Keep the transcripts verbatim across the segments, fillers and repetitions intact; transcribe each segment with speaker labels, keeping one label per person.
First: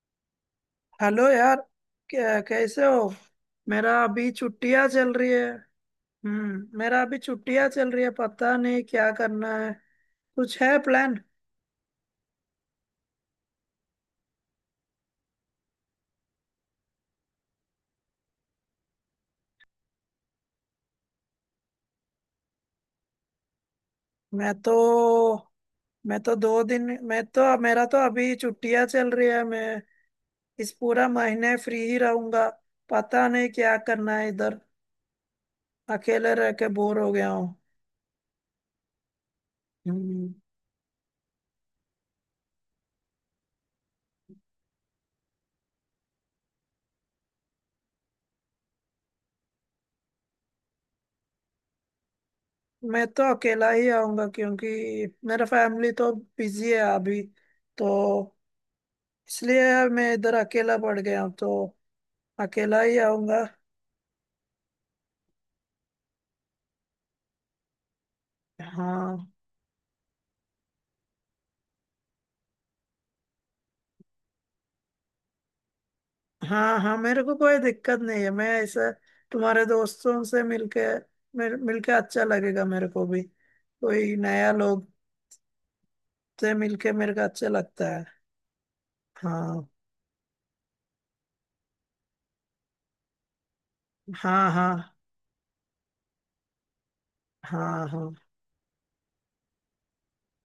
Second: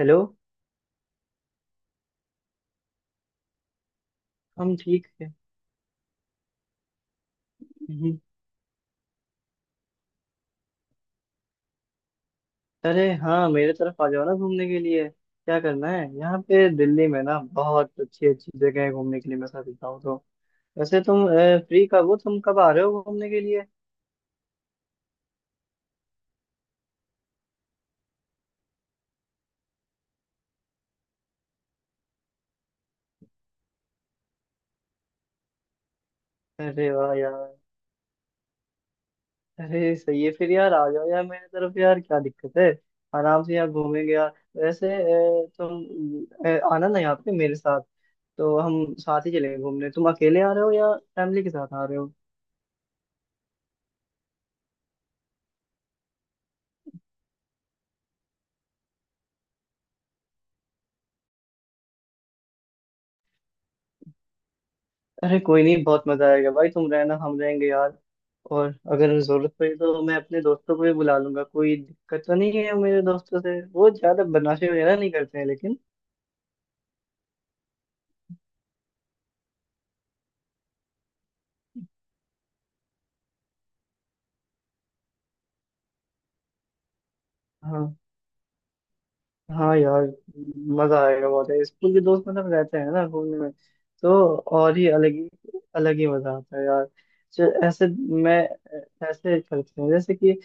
Speaker 1: Hello.
Speaker 2: Hello यार। कै- कैसे हो। मेरा अभी
Speaker 1: हम
Speaker 2: छुट्टियां
Speaker 1: ठीक
Speaker 2: चल रही
Speaker 1: है।
Speaker 2: है। हम्म मेरा अभी छुट्टियां चल रही है।
Speaker 1: हम्म।
Speaker 2: पता नहीं क्या करना है। कुछ है प्लान?
Speaker 1: अरे हाँ, मेरे तरफ आ जाओ ना घूमने के लिए। क्या करना है, यहाँ पे दिल्ली में ना बहुत अच्छी अच्छी जगह है घूमने के लिए, मैं सच बताऊँ तो। वैसे तुम फ्री कब हो, तुम कब आ रहे हो घूमने के लिए?
Speaker 2: मैं तो मैं तो दो दिन। मैं तो मेरा तो अभी छुट्टियां चल रही है। मैं इस पूरा महीने फ्री ही रहूंगा। पता नहीं क्या करना है इधर। अकेले रह के
Speaker 1: अरे
Speaker 2: बोर हो
Speaker 1: वाह
Speaker 2: गया
Speaker 1: यार।
Speaker 2: हूँ।
Speaker 1: अरे सही है
Speaker 2: हम्म।
Speaker 1: फिर यार, आ जाओ यार मेरे तरफ, यार क्या दिक्कत है। आराम से यार घूमेंगे यार। वैसे अ, तुम अ, आना ना यहाँ पे मेरे साथ, तो हम साथ ही चलेंगे घूमने। तुम अकेले आ रहे हो या फैमिली के साथ आ रहे हो?
Speaker 2: मैं तो अकेला ही आऊंगा क्योंकि मेरा फैमिली तो बिजी है अभी। तो इसलिए यार मैं इधर अकेला पड़ गया हूँ तो अकेला ही आऊंगा।
Speaker 1: अरे कोई नहीं, बहुत मजा आएगा भाई, तुम रहना हम रहेंगे यार। और अगर
Speaker 2: हाँ,
Speaker 1: जरूरत पड़ी तो मैं अपने दोस्तों को भी बुला लूंगा, कोई दिक्कत तो नहीं है, मेरे दोस्तों से वो ज्यादा बदमाशी वगैरह नहीं करते हैं लेकिन।
Speaker 2: हाँ, हाँ, मेरे को कोई दिक्कत नहीं है। मैं ऐसे तुम्हारे दोस्तों से मिलके मिल, मिलके अच्छा लगेगा मेरे को भी। कोई नया लोग से मिलके मेरे को अच्छा लगता
Speaker 1: हाँ।
Speaker 2: है। हाँ,
Speaker 1: हाँ यार, मजा आएगा, बहुत है स्कूल के दोस्त, मतलब रहते हैं ना घूमने में तो
Speaker 2: हाँ। हाँ,
Speaker 1: और ही अलग ही अलग ही मजा आता है यार। च-
Speaker 2: हाँ,
Speaker 1: ऐसे
Speaker 2: हाँ,
Speaker 1: मैं ऐसे करते हैं जैसे कि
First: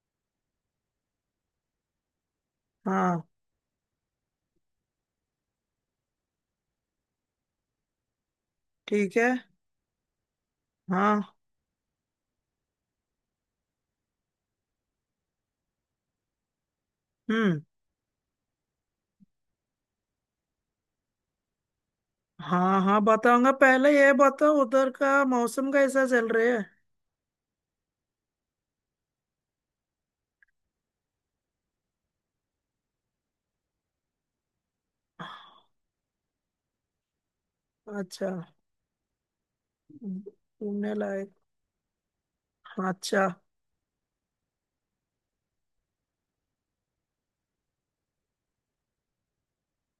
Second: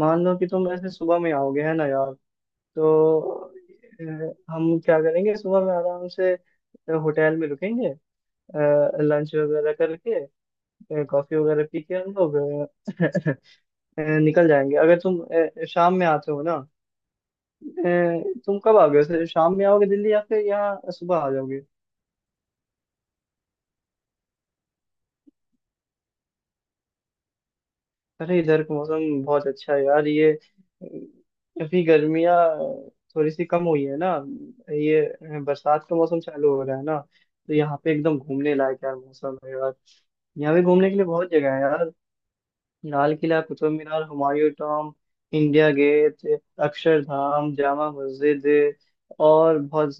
Speaker 1: मान लो कि तुम ऐसे सुबह में आओगे है ना यार,
Speaker 2: हाँ।
Speaker 1: तो अ, हम क्या करेंगे सुबह में आराम से अ, होटल में रुकेंगे,
Speaker 2: ठीक है।
Speaker 1: लंच वगैरह करके,
Speaker 2: हाँ।
Speaker 1: कॉफी वगैरह पी के हम लोग अ, अ, निकल जाएंगे। अगर तुम अ, शाम में आते हो ना।
Speaker 2: हम्म।
Speaker 1: अ, तुम कब आओगे वैसे, शाम में आओगे दिल्ली या फिर यहाँ सुबह आ जाओगे?
Speaker 2: हाँ, हाँ, बताऊंगा। पहले ये बताओ उधर का मौसम कैसा चल रहा है।
Speaker 1: अरे इधर का मौसम बहुत अच्छा है यार, ये अ, अभी गर्मियाँ थोड़ी सी कम हुई है ना, ये अ, बरसात का मौसम चालू हो रहा है ना, तो यहाँ पे एकदम
Speaker 2: अच्छा।
Speaker 1: घूमने लायक यार मौसम है यार। यहाँ पे घूमने
Speaker 2: घूमने
Speaker 1: के लिए
Speaker 2: लायक।
Speaker 1: बहुत जगह है यार।
Speaker 2: हाँ,
Speaker 1: लाल
Speaker 2: अच्छा।
Speaker 1: Qila, Qutub Minar, Humayun tomb, India Gate, Akshardham, Jama Masjid, और बहुत।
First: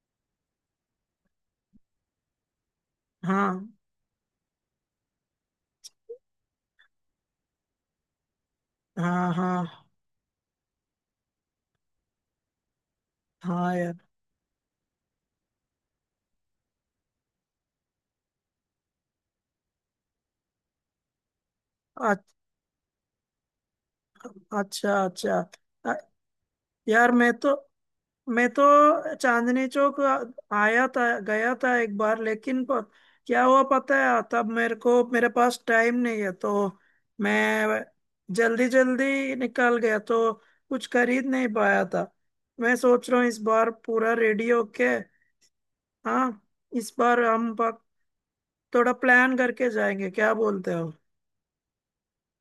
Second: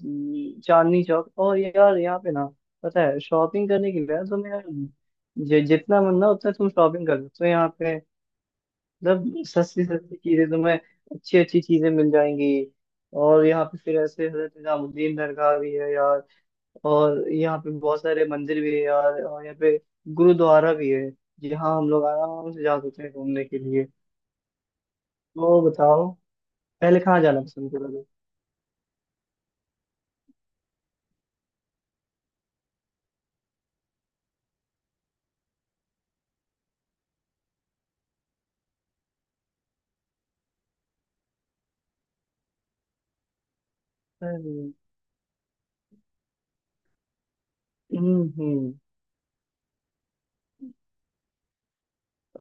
Speaker 1: चांदनी चौक, और यार यहाँ पे ना पता है
Speaker 2: हाँ,
Speaker 1: शॉपिंग करने के लिए ना तुम्हें जि- जितना मन ना उतना तुम शॉपिंग कर सकते हो यहाँ पे।
Speaker 2: हाँ।
Speaker 1: मतलब सस्ती
Speaker 2: हाँ,
Speaker 1: सस्ती चीजें तुम्हें, अच्छी अच्छी चीजें मिल जाएंगी। और यहाँ
Speaker 2: हाँ
Speaker 1: पे
Speaker 2: यार।
Speaker 1: फिर ऐसे हजरत निजामुद्दीन दरगाह भी है यार। और यहाँ पे बहुत सारे मंदिर भी है यार, और यहाँ पे गुरुद्वारा भी है, जहाँ हम लोग
Speaker 2: अच्छ-
Speaker 1: आराम से जा सकते हैं घूमने के लिए।
Speaker 2: अच्छा, अच्छा।
Speaker 1: तो
Speaker 2: अ-
Speaker 1: बताओ पहले
Speaker 2: यार,
Speaker 1: कहाँ
Speaker 2: मैं
Speaker 1: जाना
Speaker 2: तो
Speaker 1: पसंद करोगे?
Speaker 2: मैं तो चांदनी चौक आ- आया था, गया था एक बार। लेकिन प, क्या हुआ पता है, तब मेरे को, मेरे पास टाइम नहीं है तो मैं जल्दी जल्दी निकल गया तो कुछ खरीद नहीं पाया था। मैं सोच रहा हूँ इस बार पूरा रेडी
Speaker 1: हम्म।
Speaker 2: होके। हाँ। इस बार हम पक-
Speaker 1: हम्म।
Speaker 2: थोड़ा प्लान करके जाएंगे, क्या बोलते हो?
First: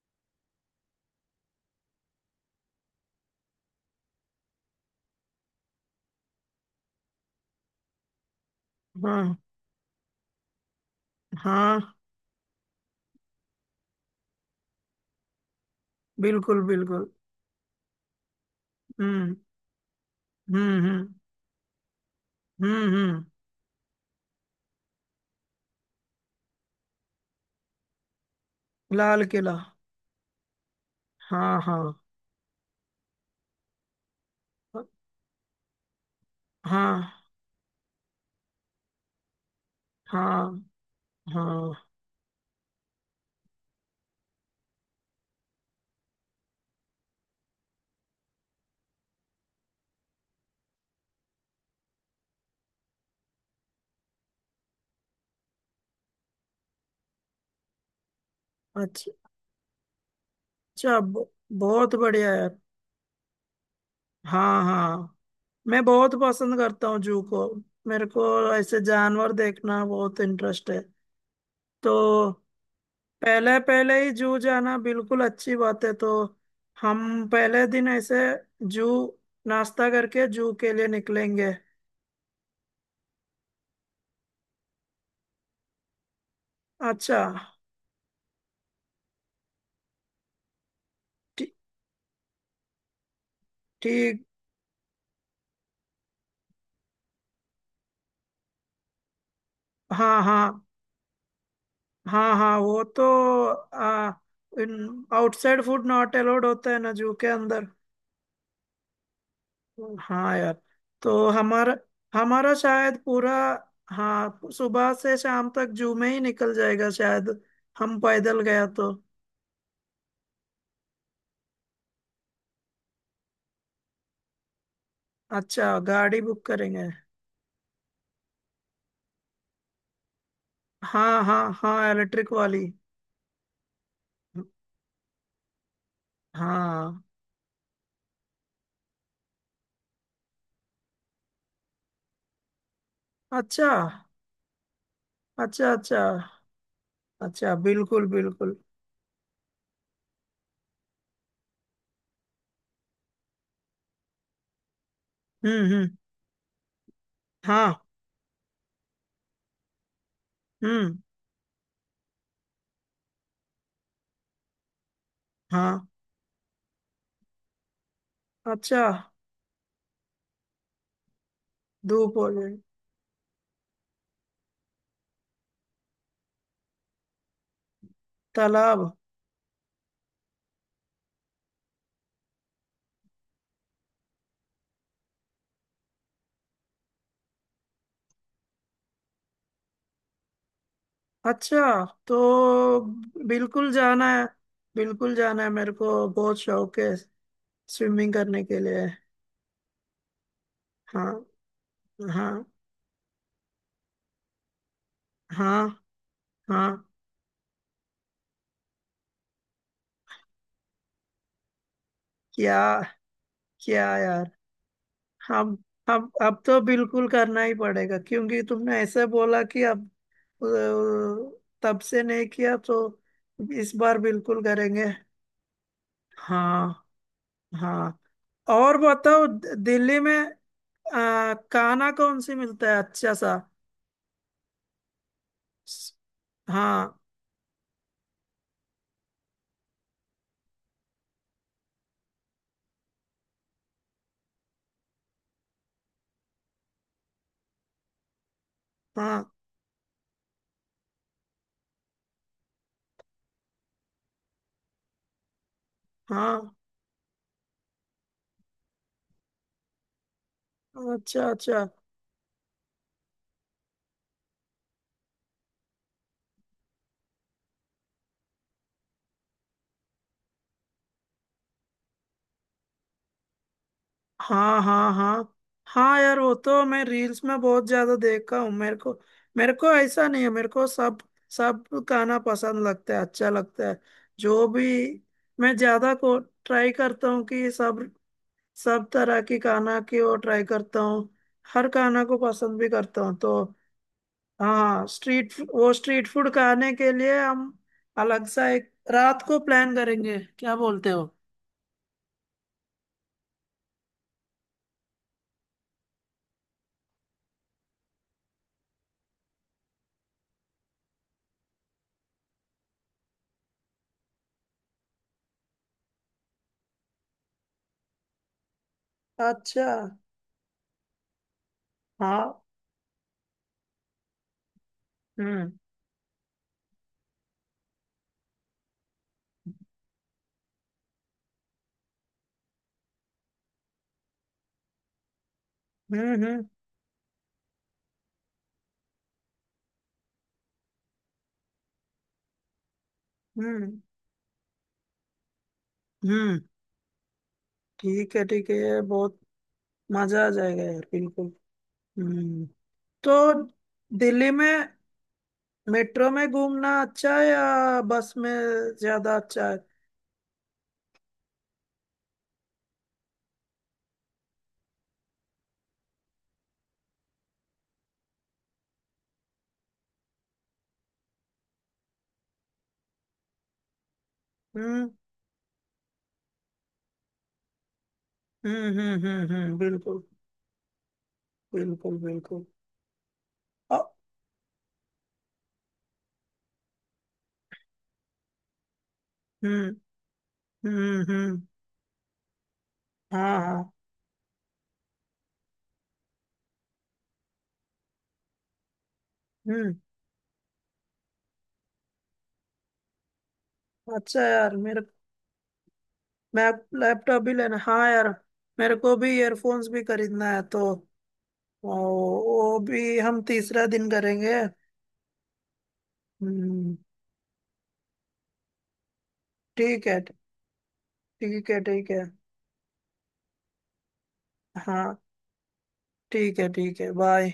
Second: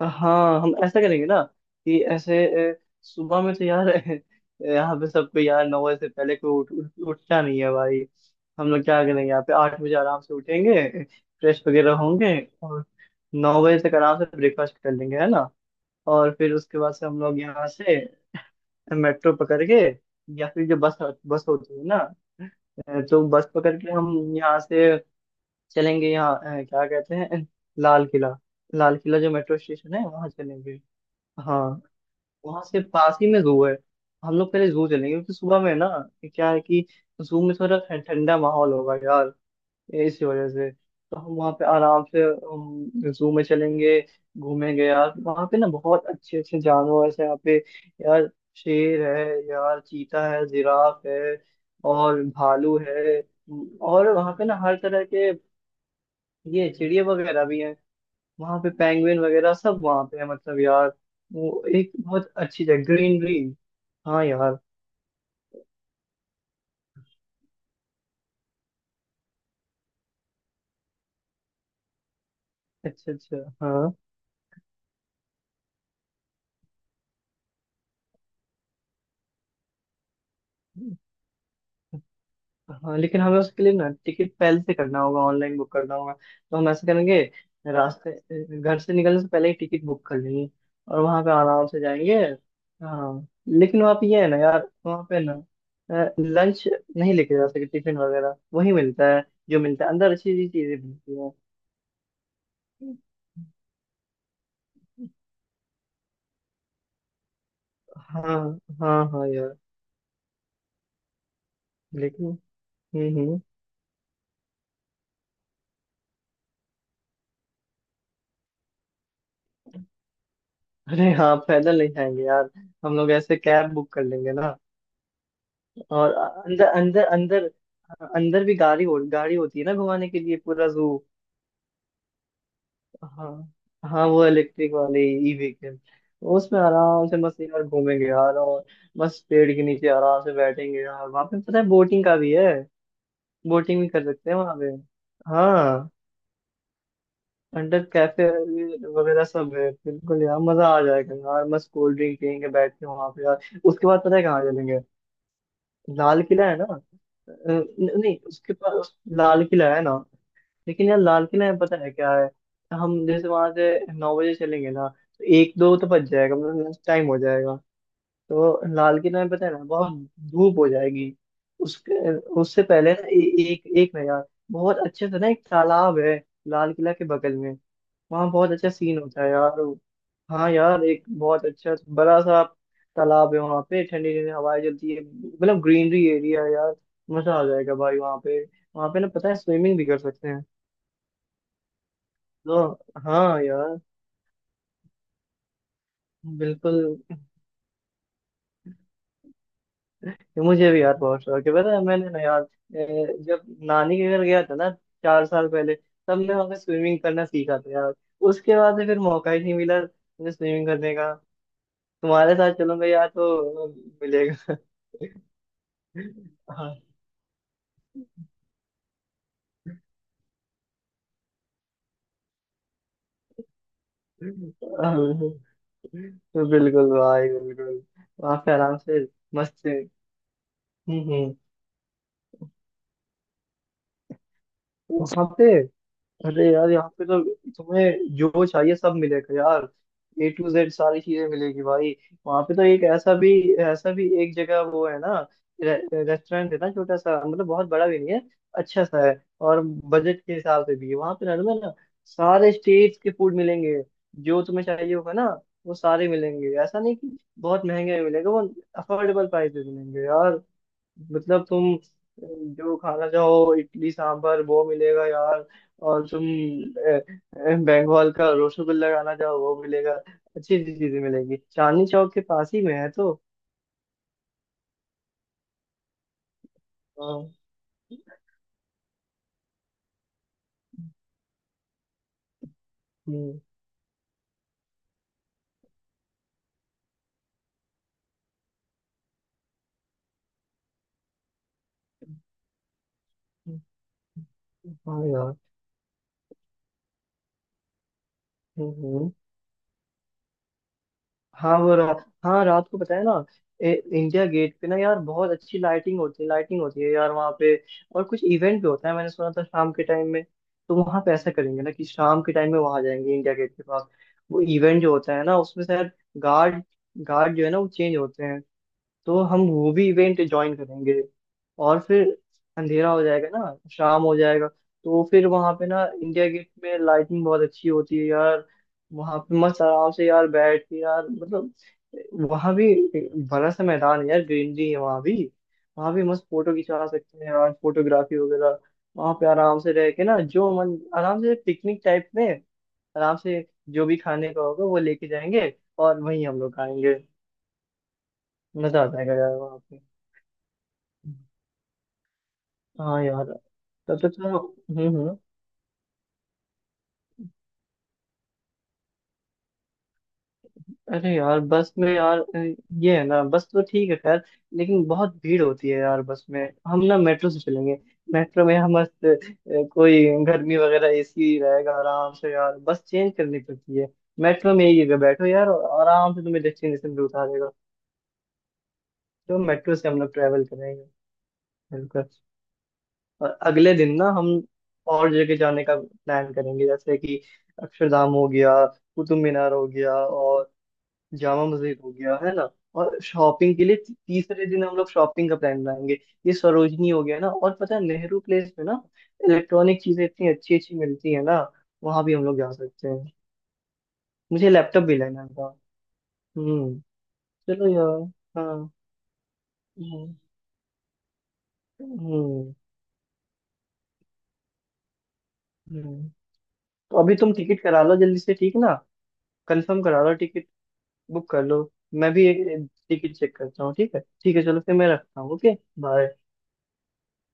Speaker 1: हाँ हम ऐसा करेंगे ना कि ऐसे अ, सुबह में तो यार यहाँ पे सबको यार नौ बजे से पहले कोई उठ, उठ, उठता नहीं है भाई। हम लोग क्या करेंगे,
Speaker 2: हाँ,
Speaker 1: यहाँ पे आठ बजे आराम से उठेंगे, फ्रेश
Speaker 2: हाँ,
Speaker 1: वगैरह होंगे, और नौ बजे तक आराम से ब्रेकफास्ट कर लेंगे है ना। और फिर
Speaker 2: बिल्कुल
Speaker 1: उसके बाद से
Speaker 2: बिल्कुल।
Speaker 1: हम लोग यहाँ से मेट्रो
Speaker 2: हम्म
Speaker 1: पकड़ के या फिर जो
Speaker 2: हम्म
Speaker 1: बस,
Speaker 2: हम्म
Speaker 1: बस होती है ना,
Speaker 2: हम्म
Speaker 1: अ,
Speaker 2: हम्म।
Speaker 1: तो बस पकड़ के हम यहाँ से चलेंगे। यहाँ अ, क्या कहते हैं, लाल किला, लाल किला
Speaker 2: लाल
Speaker 1: जो
Speaker 2: किला।
Speaker 1: मेट्रो स्टेशन है वहाँ चलेंगे।
Speaker 2: हाँ,
Speaker 1: हाँ।
Speaker 2: हाँ,
Speaker 1: वहां से पास ही में जू है, हम लोग पहले जू चलेंगे क्योंकि सुबह में ना ये क्या है कि
Speaker 2: हाँ,
Speaker 1: जू में थोड़ा ठं- ठंडा माहौल होगा यार, इसी वजह
Speaker 2: हाँ,
Speaker 1: से तो हम वहाँ पे
Speaker 2: हाँ।
Speaker 1: आराम से जू में चलेंगे। घूमेंगे यार, वहाँ पे ना बहुत अच्छे अच्छे जानवर हैं यहाँ पे यार, शेर है यार, चीता है, जिराफ है, और भालू है। और वहाँ पे ना हर तरह के ये चिड़िया वगैरह भी हैं, वहां पे
Speaker 2: अच्छा,
Speaker 1: पेंगुइन वगैरह सब वहां पे है मतलब यार।
Speaker 2: अच्छा। ब-
Speaker 1: वो एक
Speaker 2: बहुत
Speaker 1: बहुत
Speaker 2: बढ़िया यार।
Speaker 1: अच्छी जगह, ग्रीनरी। हाँ यार।
Speaker 2: हाँ, हाँ। मैं बहुत पसंद करता हूँ जू को। मेरे को ऐसे जानवर देखना बहुत इंटरेस्ट है, तो
Speaker 1: अच्छा अच्छा।
Speaker 2: पहले
Speaker 1: हाँ
Speaker 2: पहले ही जू जाना बिल्कुल अच्छी बात है। तो हम पहले दिन ऐसे जू, नाश्ता करके जू के लिए निकलेंगे।
Speaker 1: हाँ, लेकिन हमें उसके लिए ना टिकट पहले से करना होगा, ऑनलाइन बुक करना होगा, तो हम ऐसा
Speaker 2: अच्छा।
Speaker 1: करेंगे, रास्ते घर से निकलने से पहले ही टिकट बुक कर लेंगे और वहां पे
Speaker 2: ठी-
Speaker 1: आराम से जाएंगे। हाँ। लेकिन वहाँ पे ये
Speaker 2: ठीक।
Speaker 1: है ना यार, वहाँ पे ना लंच नहीं लेके जा सकते, टिफिन वगैरह, वही मिलता है जो मिलता है अंदर,
Speaker 2: हाँ,
Speaker 1: अच्छी अच्छी
Speaker 2: हाँ।
Speaker 1: चीजें मिलती है।
Speaker 2: हाँ, हाँ वो तो आ, in outside food not allowed होता है ना जू के अंदर।
Speaker 1: हाँ हाँ हाँ यार।
Speaker 2: हाँ यार। तो हमारा
Speaker 1: लेकिन
Speaker 2: हमारा शायद
Speaker 1: हम्म
Speaker 2: पूरा,
Speaker 1: हम्म।
Speaker 2: हाँ, सुबह से शाम तक जू में ही निकल जाएगा शायद। हम पैदल गया तो।
Speaker 1: अरे हाँ, पैदल नहीं जाएंगे यार, हम लोग ऐसे कैब बुक कर लेंगे ना।
Speaker 2: अच्छा,
Speaker 1: और
Speaker 2: गाड़ी बुक
Speaker 1: अंदर
Speaker 2: करेंगे?
Speaker 1: अंदर अंदर अंदर भी गाड़ी हो, गाड़ी होती है ना घुमाने के लिए पूरा जू।
Speaker 2: हाँ, हाँ, हाँ, इलेक्ट्रिक वाली।
Speaker 1: हाँ। हाँ, वो इलेक्ट्रिक वाली, ई व्हीकल, उसमें
Speaker 2: हाँ।
Speaker 1: आराम से मस्त यार घूमेंगे यार। और मस्त पेड़ के नीचे आराम से बैठेंगे यार। वहाँ पे पता है बोटिंग का भी है,
Speaker 2: अच्छा,
Speaker 1: बोटिंग भी कर सकते हैं वहाँ पे।
Speaker 2: अच्छा।
Speaker 1: हाँ।
Speaker 2: अच्छा, अच्छा,
Speaker 1: अंडर
Speaker 2: बिल्कुल
Speaker 1: कैफे
Speaker 2: बिल्कुल।
Speaker 1: वगैरह सब है बिल्कुल यार, मजा आ जाएगा यार, मस्त कोल्ड ड्रिंक पियेंगे बैठ के वहां पे यार। उसके बाद पता है कहाँ चलेंगे,
Speaker 2: हम्म हम्म।
Speaker 1: लाल किला है ना। अ,
Speaker 2: हाँ।
Speaker 1: न- नहीं, उसके पास लाल किला है ना, लेकिन
Speaker 2: हम्म।
Speaker 1: यार लाल किला में पता है क्या है, हम जैसे वहां से नौ बजे चलेंगे ना, तो एक दो
Speaker 2: हाँ।
Speaker 1: तो बज जाएगा, मतलब लंच टाइम हो जाएगा, तो
Speaker 2: अच्छा।
Speaker 1: लाल किला में पता है ना बहुत धूप हो जाएगी। उसके,
Speaker 2: धूप हो जाए।
Speaker 1: उससे पहले ना ए, एक एक ना यार बहुत अच्छे से ना एक तालाब है, लाल किला के बगल में, वहाँ बहुत अच्छा
Speaker 2: तालाब।
Speaker 1: सीन होता है यार। हाँ यार, एक बहुत अच्छा बड़ा सा तालाब है, वहाँ पे ठंडी ठंडी हवाएं चलती है, मतलब ग्रीनरी एरिया है यार, मजा आ जाएगा भाई वहाँ पे। वहाँ पे ना पता है स्विमिंग भी कर सकते हैं,
Speaker 2: अच्छा
Speaker 1: तो।
Speaker 2: तो।
Speaker 1: हाँ
Speaker 2: बिल्कुल
Speaker 1: यार।
Speaker 2: जाना है। बिल्कुल जाना है, मेरे को बहुत शौक
Speaker 1: बिल्कुल।
Speaker 2: है स्विमिंग करने के लिए।
Speaker 1: मुझे भी यार
Speaker 2: हाँ,
Speaker 1: बहुत शौक है, पता है मैंने ना
Speaker 2: हाँ।
Speaker 1: यार ए, जब नानी के घर गया था ना, चार साल
Speaker 2: हाँ,
Speaker 1: पहले, तब मैं वहाँ पे
Speaker 2: हाँ।
Speaker 1: स्विमिंग करना सीखा था यार। उसके बाद से फिर मौका ही नहीं मिला मुझे स्विमिंग करने का। तुम्हारे साथ
Speaker 2: क्या?
Speaker 1: चलूंगा यार तो
Speaker 2: क्या यार?
Speaker 1: मिलेगा।
Speaker 2: हम हम अब तो
Speaker 1: हाँ।
Speaker 2: बिल्कुल करना ही पड़ेगा क्योंकि तुमने ऐसे बोला कि अब अ, तब से नहीं किया तो इस बार बिल्कुल करेंगे।
Speaker 1: बिल्कुल, भाई
Speaker 2: हाँ।
Speaker 1: बिल्कुल,
Speaker 2: हाँ,
Speaker 1: वहाँ पे आराम
Speaker 2: और
Speaker 1: से
Speaker 2: बताओ द-
Speaker 1: मस्त से-
Speaker 2: दिल्ली में
Speaker 1: हम्म
Speaker 2: अ,
Speaker 1: हम्म।
Speaker 2: खाना कौन सी मिलता है अच्छा सा?
Speaker 1: वहाँ पे
Speaker 2: स-
Speaker 1: अरे यार यहाँ
Speaker 2: हाँ,
Speaker 1: पे तो तुम्हें जो चाहिए सब मिलेगा यार, ए टू जेड सारी चीजें मिलेगी भाई। वहाँ पे तो एक ऐसा भी, ऐसा भी एक जगह वो है ना, रे, रेस्टोरेंट है ना, छोटा सा, मतलब बहुत बड़ा भी नहीं है, अच्छा सा है,
Speaker 2: हाँ,
Speaker 1: और बजट के हिसाब से भी है, वहाँ पे नॉर्मल ना सारे स्टेट्स के फूड मिलेंगे, जो तुम्हें चाहिए होगा ना वो सारे
Speaker 2: हाँ।
Speaker 1: मिलेंगे, ऐसा नहीं कि बहुत महंगे मिलेंगे, वो अफोर्डेबल प्राइस पे मिलेंगे यार।
Speaker 2: अच्छा,
Speaker 1: मतलब
Speaker 2: अच्छा।
Speaker 1: तुम जो खाना चाहो इडली सांभर वो मिलेगा यार। और तुम अ, अ, बंगाल का रसगुल्ला खाना चाहो वो मिलेगा, अच्छी अच्छी चीजें मिलेगी, चांदनी चौक के पास ही में है तो।
Speaker 2: हाँ, हाँ, हाँ, हाँ यार, वो तो मैं रील्स
Speaker 1: हाँ।
Speaker 2: में बहुत ज्यादा देखा हूँ। मेरे को मेरे को ऐसा नहीं है, मेरे को सब सब गाना पसंद लगता है, अच्छा
Speaker 1: हम्म।
Speaker 2: लगता है। जो भी, मैं ज्यादा को ट्राई करता हूँ कि सब सब तरह की गाना की वो ट्राई करता हूँ। हर गाना को पसंद भी करता हूँ तो। हाँ
Speaker 1: हाँ
Speaker 2: स्ट्रीट,
Speaker 1: यार।
Speaker 2: वो स्ट्रीट फूड खाने के लिए हम अलग सा
Speaker 1: हम्म,
Speaker 2: एक
Speaker 1: हम्म।
Speaker 2: रात को प्लान करेंगे, क्या बोलते हो?
Speaker 1: हाँ वो रात, हाँ रात को पता है ना ए, इंडिया गेट पे ना यार बहुत अच्छी लाइटिंग होती है लाइटिंग होती है यार वहाँ पे। और कुछ इवेंट भी होता है, मैंने सुना था शाम के टाइम में, तो वहाँ पे ऐसा करेंगे ना कि शाम के टाइम में वहाँ जाएंगे इंडिया गेट के पास। वो इवेंट जो होता है ना, उसमें शायद गार्ड गार्ड जो है ना वो चेंज होते हैं, तो हम
Speaker 2: अच्छा।
Speaker 1: वो भी इवेंट ज्वाइन करेंगे। और फिर
Speaker 2: हाँ।
Speaker 1: अंधेरा हो जाएगा ना, शाम हो जाएगा, तो फिर
Speaker 2: हम्म
Speaker 1: वहां पे ना इंडिया गेट में लाइटिंग बहुत अच्छी होती है यार, वहां पे मस्त आराम से यार बैठ के यार, मतलब वहां भी बड़ा सा मैदान है यार, ग्रीनरी है वहां भी। वहां भी
Speaker 2: हम्म।
Speaker 1: मस्त
Speaker 2: हम्म
Speaker 1: फोटो खिंचा सकते हैं यार, फोटोग्राफी वगैरह। वहां पे आराम से रह के ना, जो मन, आराम से पिकनिक टाइप में, आराम से
Speaker 2: हम्म
Speaker 1: जो भी खाने का होगा वो लेके जाएंगे और वहीं
Speaker 2: हम्म।
Speaker 1: हम लोग खाएंगे।
Speaker 2: ठीक है, ठीक है, ये
Speaker 1: मजा आ जाएगा
Speaker 2: बहुत
Speaker 1: यार वहाँ पे।
Speaker 2: मजा आ जाएगा यार, बिल्कुल। हम्म।
Speaker 1: हाँ
Speaker 2: तो
Speaker 1: यार। तब तक तो
Speaker 2: दिल्ली में
Speaker 1: हम्म हम्म।
Speaker 2: मेट्रो में घूमना अच्छा है या बस में ज्यादा अच्छा है?
Speaker 1: अरे यार बस में यार, अ, ये है ना, बस तो ठीक है खैर, लेकिन बहुत भीड़ होती है यार बस में। हम ना मेट्रो से चलेंगे, मेट्रो में हम मस्त अ, कोई गर्मी वगैरह, एसी रहेगा आराम से यार, बस चेंज करनी पड़ती है, मेट्रो में ही
Speaker 2: हम्म
Speaker 1: जगह बैठो यार, और आराम से तुम्हें डेस्टिनेशन पे उतार देगा।
Speaker 2: हम्म। हम्म हम्म
Speaker 1: तो
Speaker 2: हम्म,
Speaker 1: मेट्रो से हम
Speaker 2: बिल्कुल
Speaker 1: लोग ट्रेवल करेंगे।
Speaker 2: बिल्कुल।
Speaker 1: बिल्कुल।
Speaker 2: बिल्कुल।
Speaker 1: और अगले
Speaker 2: अ,
Speaker 1: दिन ना हम और जगह जाने का प्लान करेंगे, जैसे कि अक्षरधाम हो गया, कुतुब मीनार हो
Speaker 2: हम्म
Speaker 1: गया, और
Speaker 2: हम्म। हम्म।
Speaker 1: जामा मस्जिद हो गया है ना। और
Speaker 2: हाँ,
Speaker 1: शॉपिंग के
Speaker 2: हाँ।
Speaker 1: लिए ती- तीसरे दिन हम लोग शॉपिंग का प्लान बनाएंगे, ये सरोजनी हो गया ना, और पता है नेहरू प्लेस में ना
Speaker 2: हम्म।
Speaker 1: इलेक्ट्रॉनिक चीजें इतनी अच्छी अच्छी मिलती है ना, वहां भी हम लोग जा सकते हैं,
Speaker 2: अच्छा
Speaker 1: मुझे
Speaker 2: यार, मेरे,
Speaker 1: लैपटॉप भी लेना था।
Speaker 2: मैं
Speaker 1: हम्म।
Speaker 2: लैपटॉप भी लेना,
Speaker 1: चलो
Speaker 2: हाँ यार।
Speaker 1: यार। हाँ।
Speaker 2: मेरे को भी ईयरफोन्स भी
Speaker 1: हम्म
Speaker 2: खरीदना है तो वो
Speaker 1: हम्म
Speaker 2: वो भी हम तीसरा दिन करेंगे।
Speaker 1: हम्म।
Speaker 2: हम्म।
Speaker 1: तो अभी तुम टिकट करा लो जल्दी से, ठीक ना, कंफर्म
Speaker 2: ठीक है,
Speaker 1: करा लो टिकट, बुक कर
Speaker 2: ठीक है,
Speaker 1: लो।
Speaker 2: ठीक है।
Speaker 1: मैं भी टिकट चेक करता हूँ। ठीक है ठीक है, चलो फिर मैं
Speaker 2: हाँ,
Speaker 1: रखता हूँ, ओके। बाय।
Speaker 2: ठीक है, ठीक है, बाय।